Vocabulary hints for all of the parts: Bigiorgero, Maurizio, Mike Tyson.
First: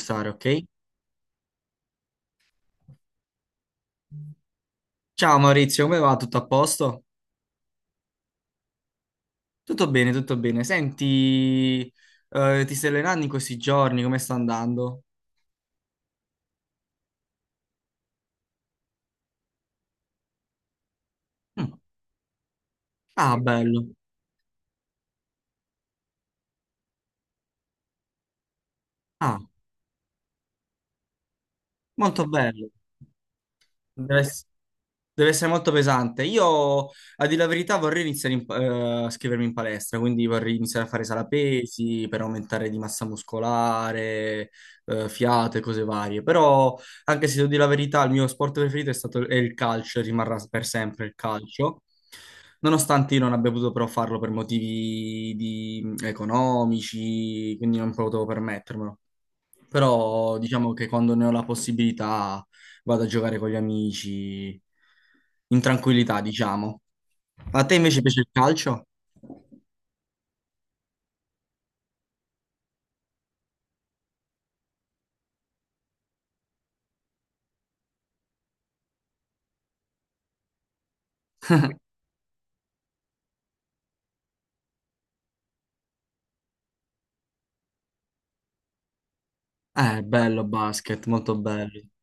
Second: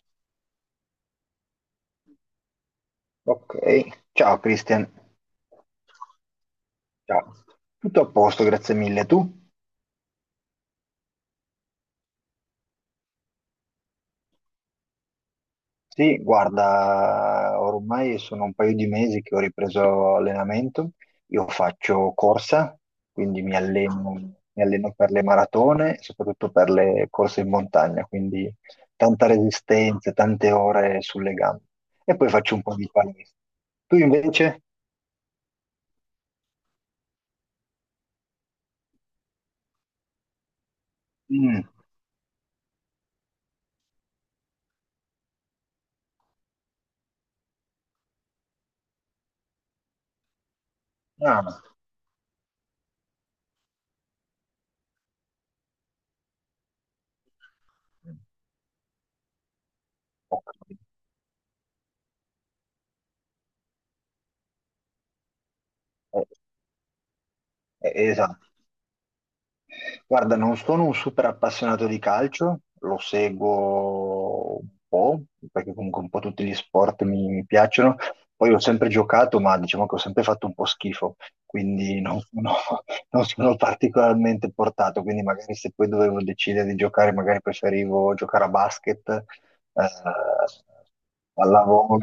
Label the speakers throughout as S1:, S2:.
S1: Stare, ok?
S2: Ok, ciao Christian,
S1: Ciao Maurizio, come va? Tutto a posto?
S2: ciao. Tutto a posto, grazie mille. Tu?
S1: Tutto bene, tutto bene. Senti, ti stai allenando in questi giorni? Come sta andando?
S2: Sì, guarda, ormai sono un paio di mesi che ho ripreso allenamento. Io
S1: Mm.
S2: faccio corsa,
S1: Ah,
S2: quindi mi
S1: bello.
S2: alleno, mi alleno per le maratone, soprattutto per le corse in montagna, quindi tanta
S1: Ah,
S2: resistenza, tante ore sulle gambe. E
S1: molto
S2: poi faccio un
S1: bello.
S2: po' di palestra. Tu invece?
S1: Deve essere molto pesante. Io, a dire la verità, vorrei iniziare a scrivermi in palestra, quindi vorrei iniziare a fare sala
S2: Mm.
S1: pesi per aumentare di massa muscolare, fiato e cose varie. Però, anche se devo dire la verità, il mio sport preferito è il calcio, e rimarrà per sempre il
S2: Ah,
S1: calcio. Nonostante io non abbia potuto però farlo per motivi economici, quindi non potevo permettermelo. Però diciamo
S2: ok.
S1: che quando ne ho la possibilità vado a giocare con gli amici in tranquillità,
S2: Eh,
S1: diciamo. A te invece piace il
S2: esatto.
S1: calcio?
S2: Guarda, non sono un super appassionato di calcio, lo seguo un po', perché comunque un po' tutti gli sport mi piacciono. Poi ho sempre giocato, ma diciamo che ho sempre fatto un po' schifo, quindi non sono, non sono particolarmente portato. Quindi magari se poi dovevo decidere di giocare, magari preferivo giocare a basket,
S1: Bello basket, molto bello.
S2: pallavolo.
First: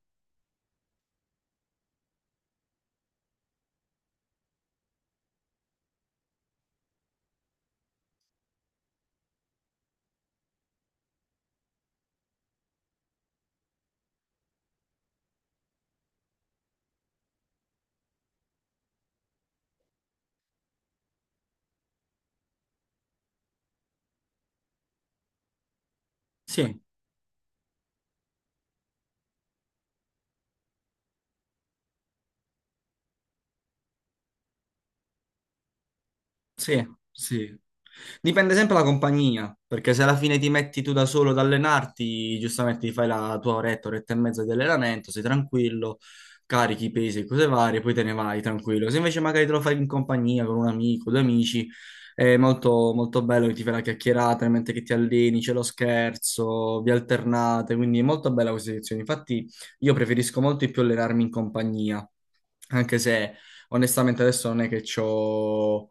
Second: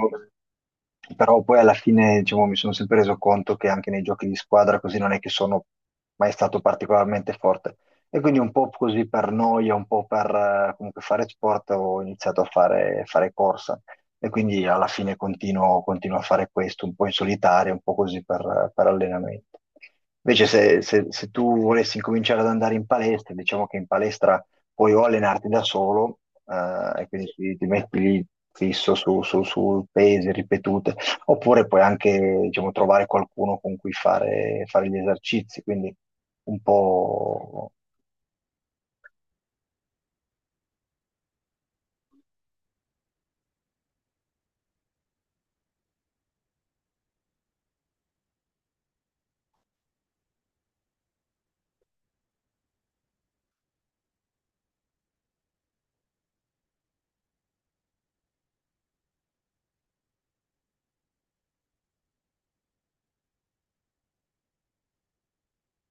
S2: Però poi alla fine, diciamo, mi sono sempre reso conto che anche nei giochi di squadra così non è che sono mai stato particolarmente forte. E quindi un po' così per noia, un po' per comunque fare sport, ho iniziato a fare corsa e quindi alla fine continuo a fare questo, un po' in solitaria, un po' così per allenamento. Invece se tu volessi incominciare ad andare in palestra, diciamo che in palestra puoi o allenarti da solo,
S1: Sì,
S2: e quindi ti metti lì fisso su pesi ripetute, oppure puoi anche, diciamo, trovare qualcuno con cui fare gli esercizi, quindi un
S1: sì, sì.
S2: po'.
S1: Dipende sempre dalla compagnia, perché se alla fine ti metti tu da solo ad allenarti, giustamente ti fai la tua oretta, oretta e mezza di allenamento, sei tranquillo, carichi i pesi e cose varie, poi te ne vai tranquillo. Se invece magari te lo fai in compagnia con un amico, due amici, è molto, molto bello che ti fai la chiacchierata, mentre che ti alleni, c'è lo scherzo, vi alternate, quindi è molto bella questa edizione. Infatti io preferisco molto di più allenarmi in compagnia anche se onestamente adesso non è che ho,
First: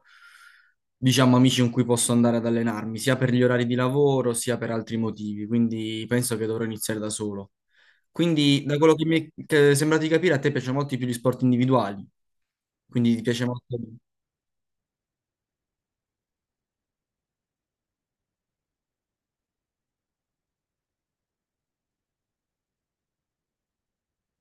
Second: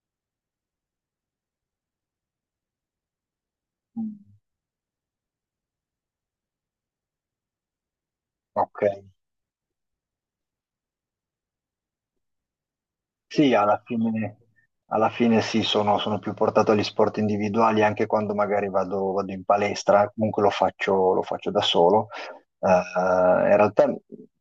S1: diciamo, amici con cui posso andare ad allenarmi, sia per gli orari di
S2: Mm.
S1: lavoro, sia per altri motivi, quindi penso che dovrò iniziare da solo. Quindi, da
S2: Ok,
S1: quello che mi è che è sembrato di capire, a te piacciono molto di più gli sport individuali, quindi ti piace
S2: sì,
S1: molto.
S2: alla fine sì, sono più portato agli sport individuali anche quando magari vado in palestra, comunque lo faccio da solo. In realtà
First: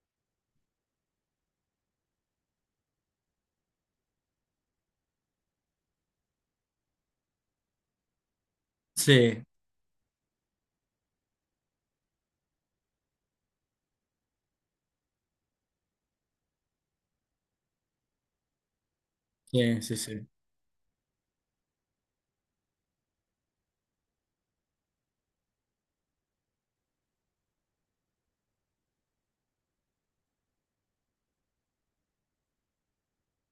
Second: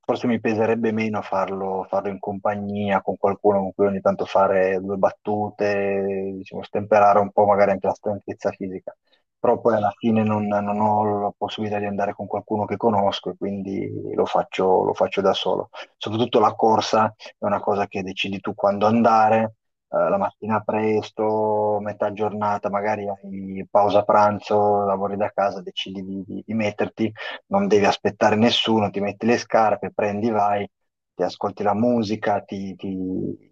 S2: forse mi peserebbe meno farlo in compagnia con qualcuno con cui ogni tanto fare due battute, diciamo, stemperare un po' magari anche la stanchezza fisica.
S1: Sì,
S2: Però poi alla fine non ho la possibilità di andare con qualcuno che conosco e quindi lo faccio da solo. Soprattutto la corsa è una cosa che decidi tu quando andare,
S1: sì, sì,
S2: la
S1: sì,
S2: mattina presto, metà giornata, magari hai pausa pranzo, lavori da casa, decidi di metterti, non devi aspettare nessuno, ti metti le scarpe, prendi, vai, ti ascolti la musica,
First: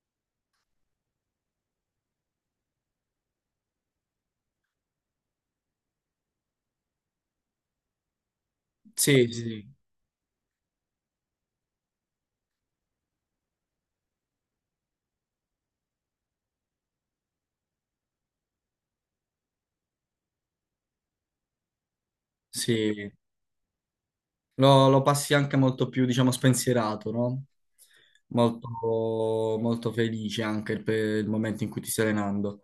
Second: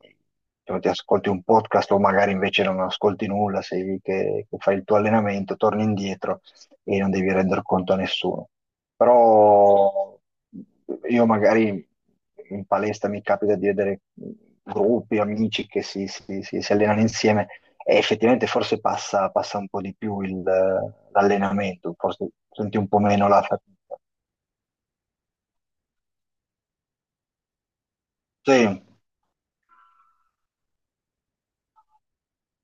S2: diciamo, ti ascolti un podcast o magari invece non ascolti nulla, sei lì che fai il tuo allenamento, torni indietro e non devi render conto a nessuno.
S1: sì, sì, sì.
S2: Però io magari in palestra mi capita di vedere gruppi, amici che si allenano insieme e effettivamente forse passa un po' di più l'allenamento, forse senti un po'
S1: Sì.
S2: meno la fatica.
S1: Lo passi anche molto più, diciamo, spensierato, no? Molto,
S2: Sì.
S1: molto felice anche per il momento in cui ti stai allenando.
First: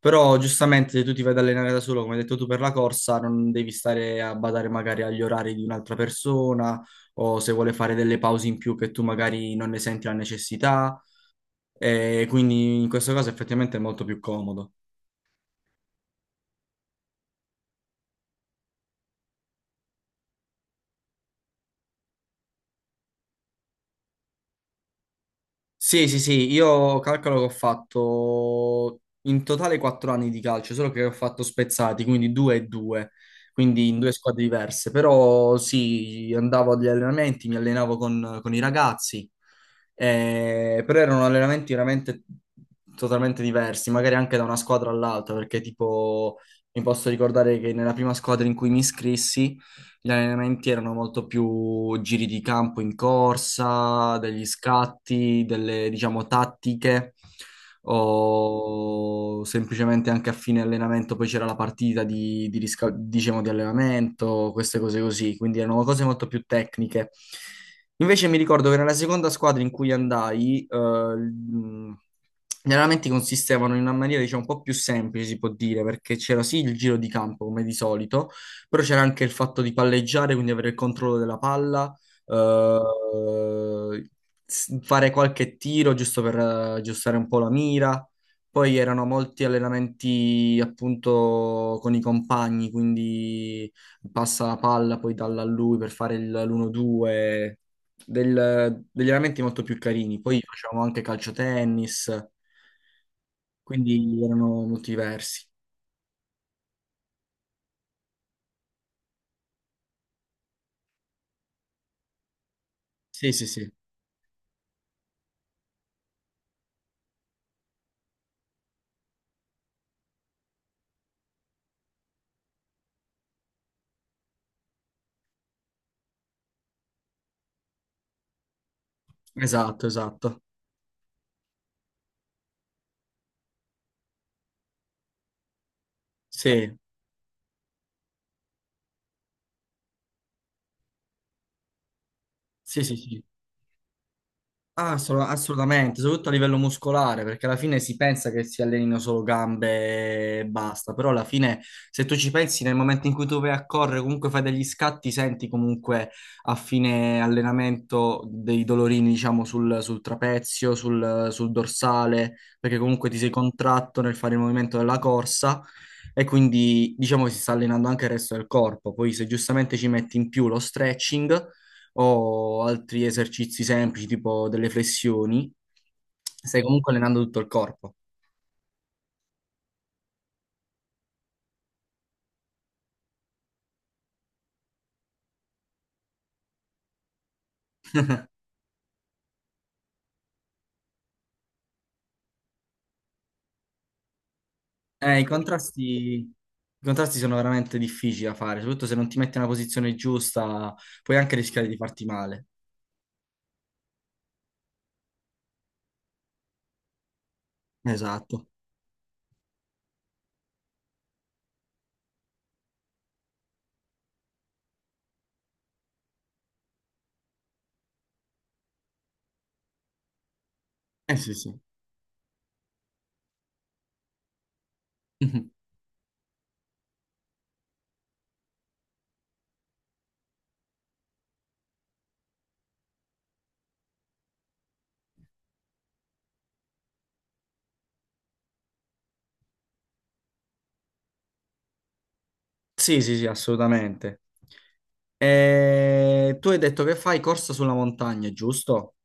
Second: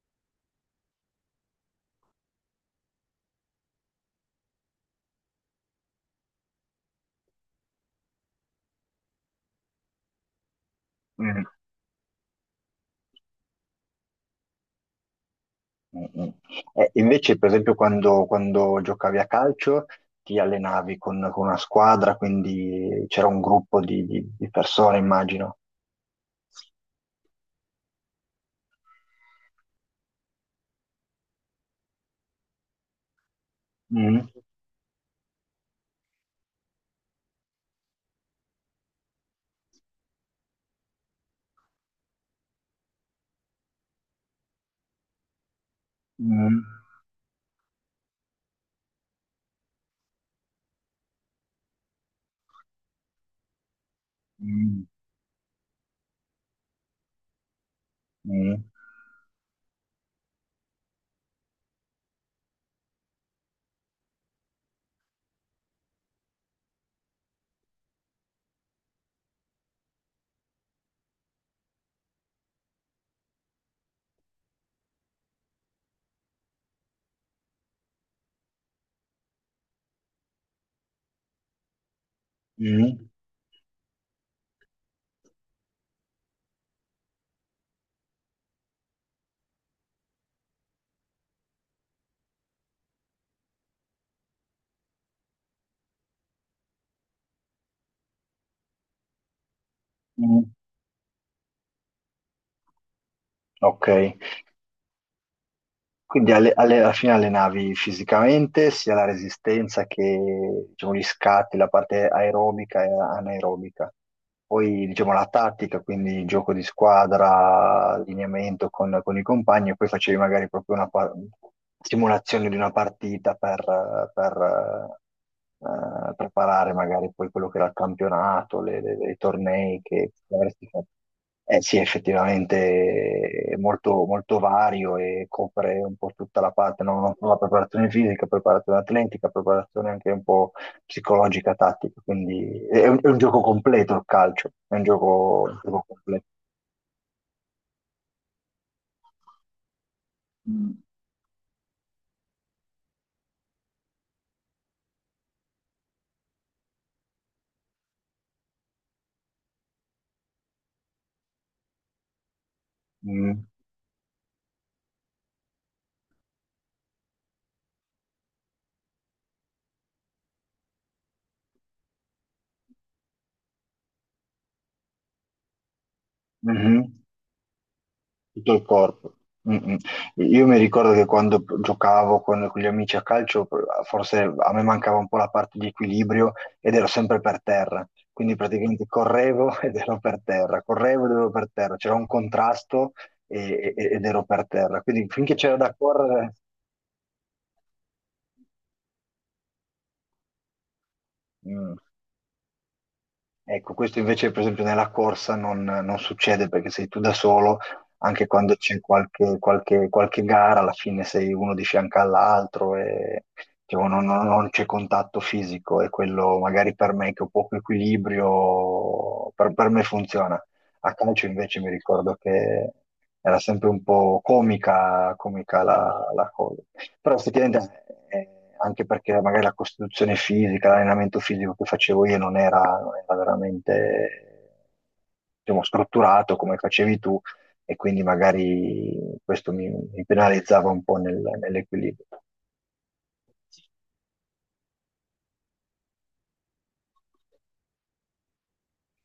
S1: Però giustamente se tu ti vai ad allenare da solo, come hai detto tu per la corsa, non devi stare a badare magari agli orari di un'altra persona o se vuole fare delle pause in più che tu magari non ne senti la necessità.
S2: Mm,
S1: E quindi in questo caso effettivamente è molto più comodo.
S2: mm, mm. Invece, per esempio, quando, quando giocavi a calcio ti allenavi con una squadra, quindi c'era un gruppo di persone, immagino.
S1: Sì, sì, sì, io calcolo che ho fatto in totale 4 anni di calcio, solo che ho fatto spezzati, quindi due e due, quindi in due
S2: Mm,
S1: squadre diverse. Però sì, andavo agli allenamenti, mi allenavo con i ragazzi, però erano allenamenti veramente totalmente diversi, magari anche da una squadra all'altra, perché tipo
S2: mm,
S1: mi posso ricordare che nella prima squadra in cui mi iscrissi gli allenamenti erano molto più giri di campo in corsa, degli
S2: mm,
S1: scatti, delle, diciamo, tattiche
S2: mm.
S1: o semplicemente anche a fine allenamento poi c'era la partita diciamo, di allenamento, queste cose così, quindi erano cose molto più tecniche. Invece mi ricordo che nella seconda squadra in cui andai, gli allenamenti consistevano in una maniera, diciamo, un po' più semplice, si può dire, perché c'era sì il giro di campo, come di solito, però c'era anche il fatto di palleggiare, quindi avere il controllo della palla,
S2: Mm,
S1: eh, fare qualche tiro giusto per aggiustare un po' la mira. Poi erano molti allenamenti appunto con i compagni, quindi passa la palla poi dalla a lui per fare l'1-2, degli allenamenti molto più carini. Poi
S2: mm,
S1: facevamo anche calciotennis,
S2: ok,
S1: quindi erano molto diversi.
S2: quindi alla fine allenavi fisicamente sia la resistenza che diciamo, gli scatti, la parte aerobica e
S1: Sì, sì, sì,
S2: anaerobica, poi diciamo la tattica, quindi gioco di squadra, allineamento con i compagni e poi facevi magari proprio una simulazione di una partita per preparare magari poi quello che era il campionato, i tornei
S1: esatto,
S2: che
S1: esatto.
S2: avresti fatto. Eh sì, effettivamente è molto, molto vario e copre un po' tutta la
S1: Sì,
S2: parte, no? La preparazione fisica, preparazione atletica, preparazione anche un po' psicologica, tattica, quindi
S1: sì,
S2: è
S1: sì,
S2: un, è un
S1: sì.
S2: gioco completo il calcio, è un
S1: Ah,
S2: gioco, un gioco
S1: assolutamente,
S2: completo.
S1: soprattutto a livello muscolare, perché alla fine si pensa che si allenino solo gambe e basta, però alla fine se tu ci pensi nel momento in cui tu vai a correre, comunque fai degli scatti, senti comunque a fine allenamento dei dolorini, diciamo, sul trapezio, sul dorsale, perché comunque ti sei
S2: Mm.
S1: contratto nel fare il movimento della corsa e quindi diciamo che si sta allenando anche il resto del corpo. Poi se giustamente ci metti in più lo stretching o altri esercizi semplici, tipo delle flessioni, stai comunque
S2: Mhm.
S1: allenando tutto il corpo.
S2: Tutto il corpo. Mm, mm. Io mi ricordo che quando giocavo con gli amici a calcio, forse a me mancava un po' la parte di equilibrio ed ero sempre per terra. Quindi praticamente correvo ed ero per terra, correvo ed ero per terra, c'era un contrasto ed ero per terra. Quindi
S1: Eh, i
S2: finché c'era da
S1: contrasti,
S2: correre,
S1: i contrasti sono veramente difficili da fare, soprattutto se non ti metti nella posizione giusta, puoi anche rischiare
S2: mm.
S1: di farti male.
S2: Ecco, questo invece, per esempio, nella corsa non succede perché sei tu da solo, anche
S1: Esatto.
S2: quando c'è qualche gara, alla fine sei uno di fianco all'altro e diciamo, non c'è contatto fisico e quello magari per me che ho poco equilibrio, per me funziona. A
S1: Eh
S2: calcio
S1: sì, sì.
S2: invece mi ricordo che era sempre un po' comica,
S1: Mhm.
S2: comica la cosa. Però effettivamente, anche perché magari la costituzione fisica, l'allenamento fisico che facevo io non era veramente, diciamo, strutturato come facevi tu, e quindi magari questo mi penalizzava un po' nell'equilibrio.
S1: Sì, sì, sì, assolutamente. Tu hai detto che fai corsa sulla montagna, giusto?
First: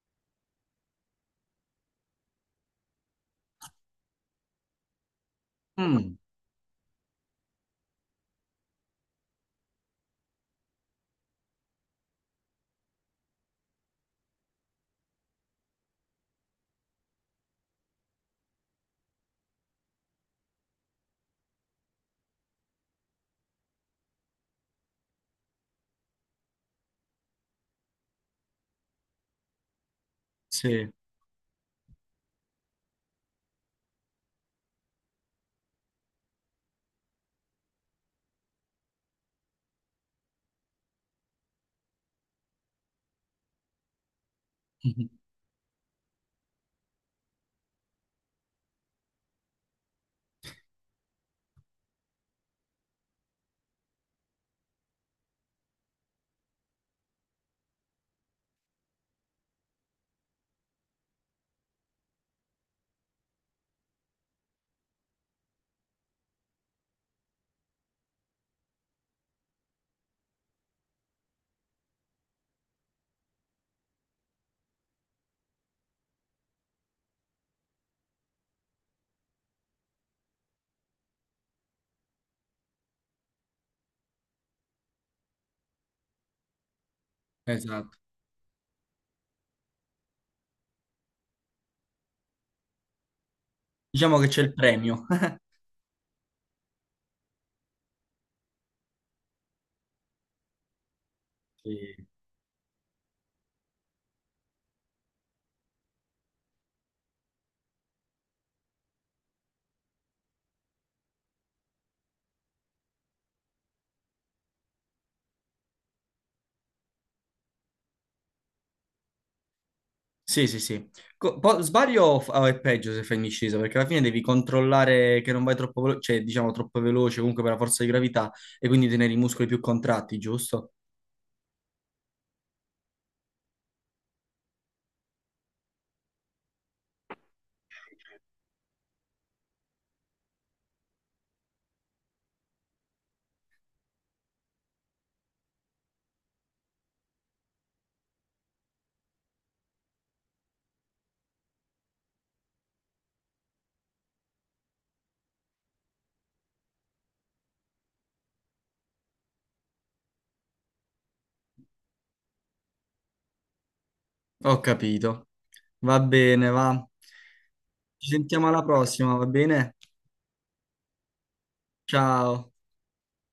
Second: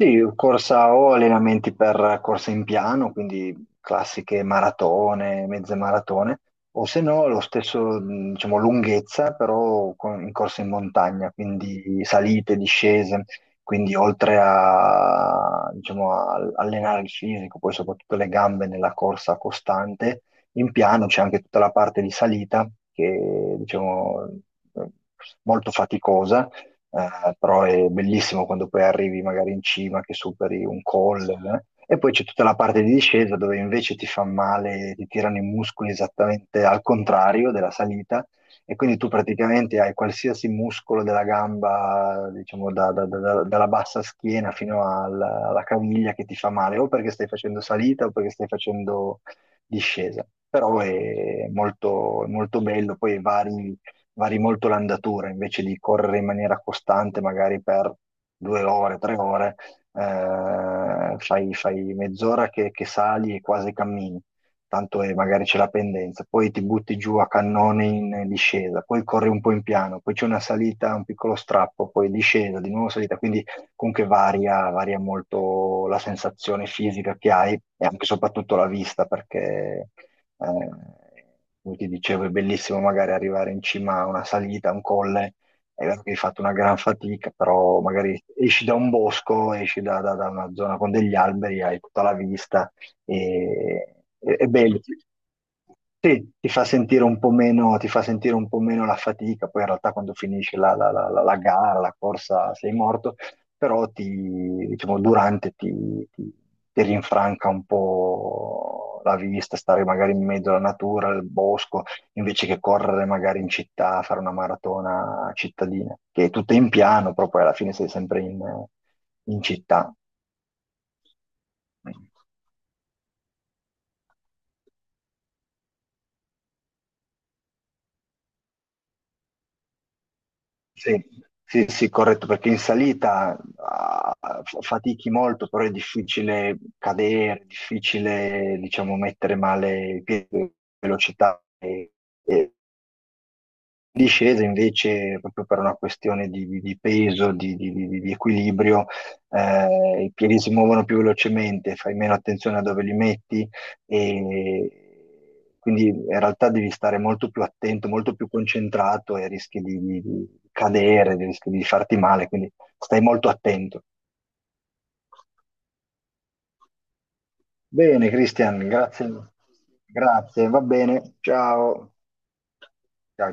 S2: Sì, corsa o allenamenti per corsa in piano, quindi classiche maratone, mezze
S1: Mm,
S2: maratone, o se no lo stesso, diciamo, lunghezza, però in corsa in montagna, quindi salite, discese, quindi oltre a, diciamo, a allenare il fisico, poi soprattutto le gambe nella corsa costante, in piano c'è anche tutta la parte di salita che, diciamo, è molto faticosa però è bellissimo quando poi arrivi magari in cima che superi un
S1: sì,
S2: col. E poi c'è tutta la parte di discesa dove invece ti fa male, ti tirano i muscoli esattamente al contrario della salita e quindi tu praticamente hai qualsiasi muscolo della gamba, diciamo dalla bassa schiena fino alla caviglia che ti fa male, o perché stai facendo salita o perché stai facendo discesa. Però è molto, molto bello, poi vari molto l'andatura, invece di correre in maniera costante, magari per 2 ore, 3 ore, fai mezz'ora che sali e quasi cammini, tanto magari c'è la pendenza, poi ti butti giù a cannone in discesa, poi corri un po' in piano, poi c'è una salita, un piccolo strappo, poi discesa, di nuovo salita, quindi comunque varia molto la sensazione fisica che hai e anche e soprattutto la vista, perché eh, come ti dicevo, è bellissimo magari arrivare in cima a una salita, a un colle, è vero che hai fatto una gran fatica, però
S1: esatto.
S2: magari esci da un bosco, esci da una zona con degli alberi, hai tutta la vista,
S1: Diciamo che c'è
S2: è
S1: il
S2: bello.
S1: premio.
S2: Sì, ti fa sentire un po' meno, ti fa sentire un po' meno la fatica, poi in realtà quando finisce la, la gara,
S1: Sì.
S2: la corsa, sei morto, però diciamo, durante ti rinfranca un po' la vista, stare magari in mezzo alla natura, al bosco, invece che correre magari in città, fare una maratona cittadina, che è tutta in piano, però poi alla fine sei sempre in città.
S1: Sì, sì, sì. Sbaglio o è peggio se fai in discesa, perché alla fine devi controllare che non vai troppo veloce, cioè diciamo troppo veloce comunque per la forza di gravità e quindi tenere i muscoli più contratti, giusto?
S2: Sì, sì, sì, corretto, perché in salita fatichi molto, però è difficile cadere, è difficile, diciamo, mettere male il piede, velocità e- discesa invece proprio per una questione di peso, di equilibrio, i piedi si muovono più velocemente, fai meno attenzione a dove li metti e quindi in realtà devi stare molto più attento, molto più concentrato e rischi di cadere, rischi di farti male, quindi stai molto attento.
S1: Ho capito. Va bene, va. Ci
S2: Bene,
S1: sentiamo
S2: Cristian,
S1: alla
S2: grazie.
S1: prossima, va bene?
S2: Grazie, va bene. Ciao.
S1: Ciao.
S2: Ciao.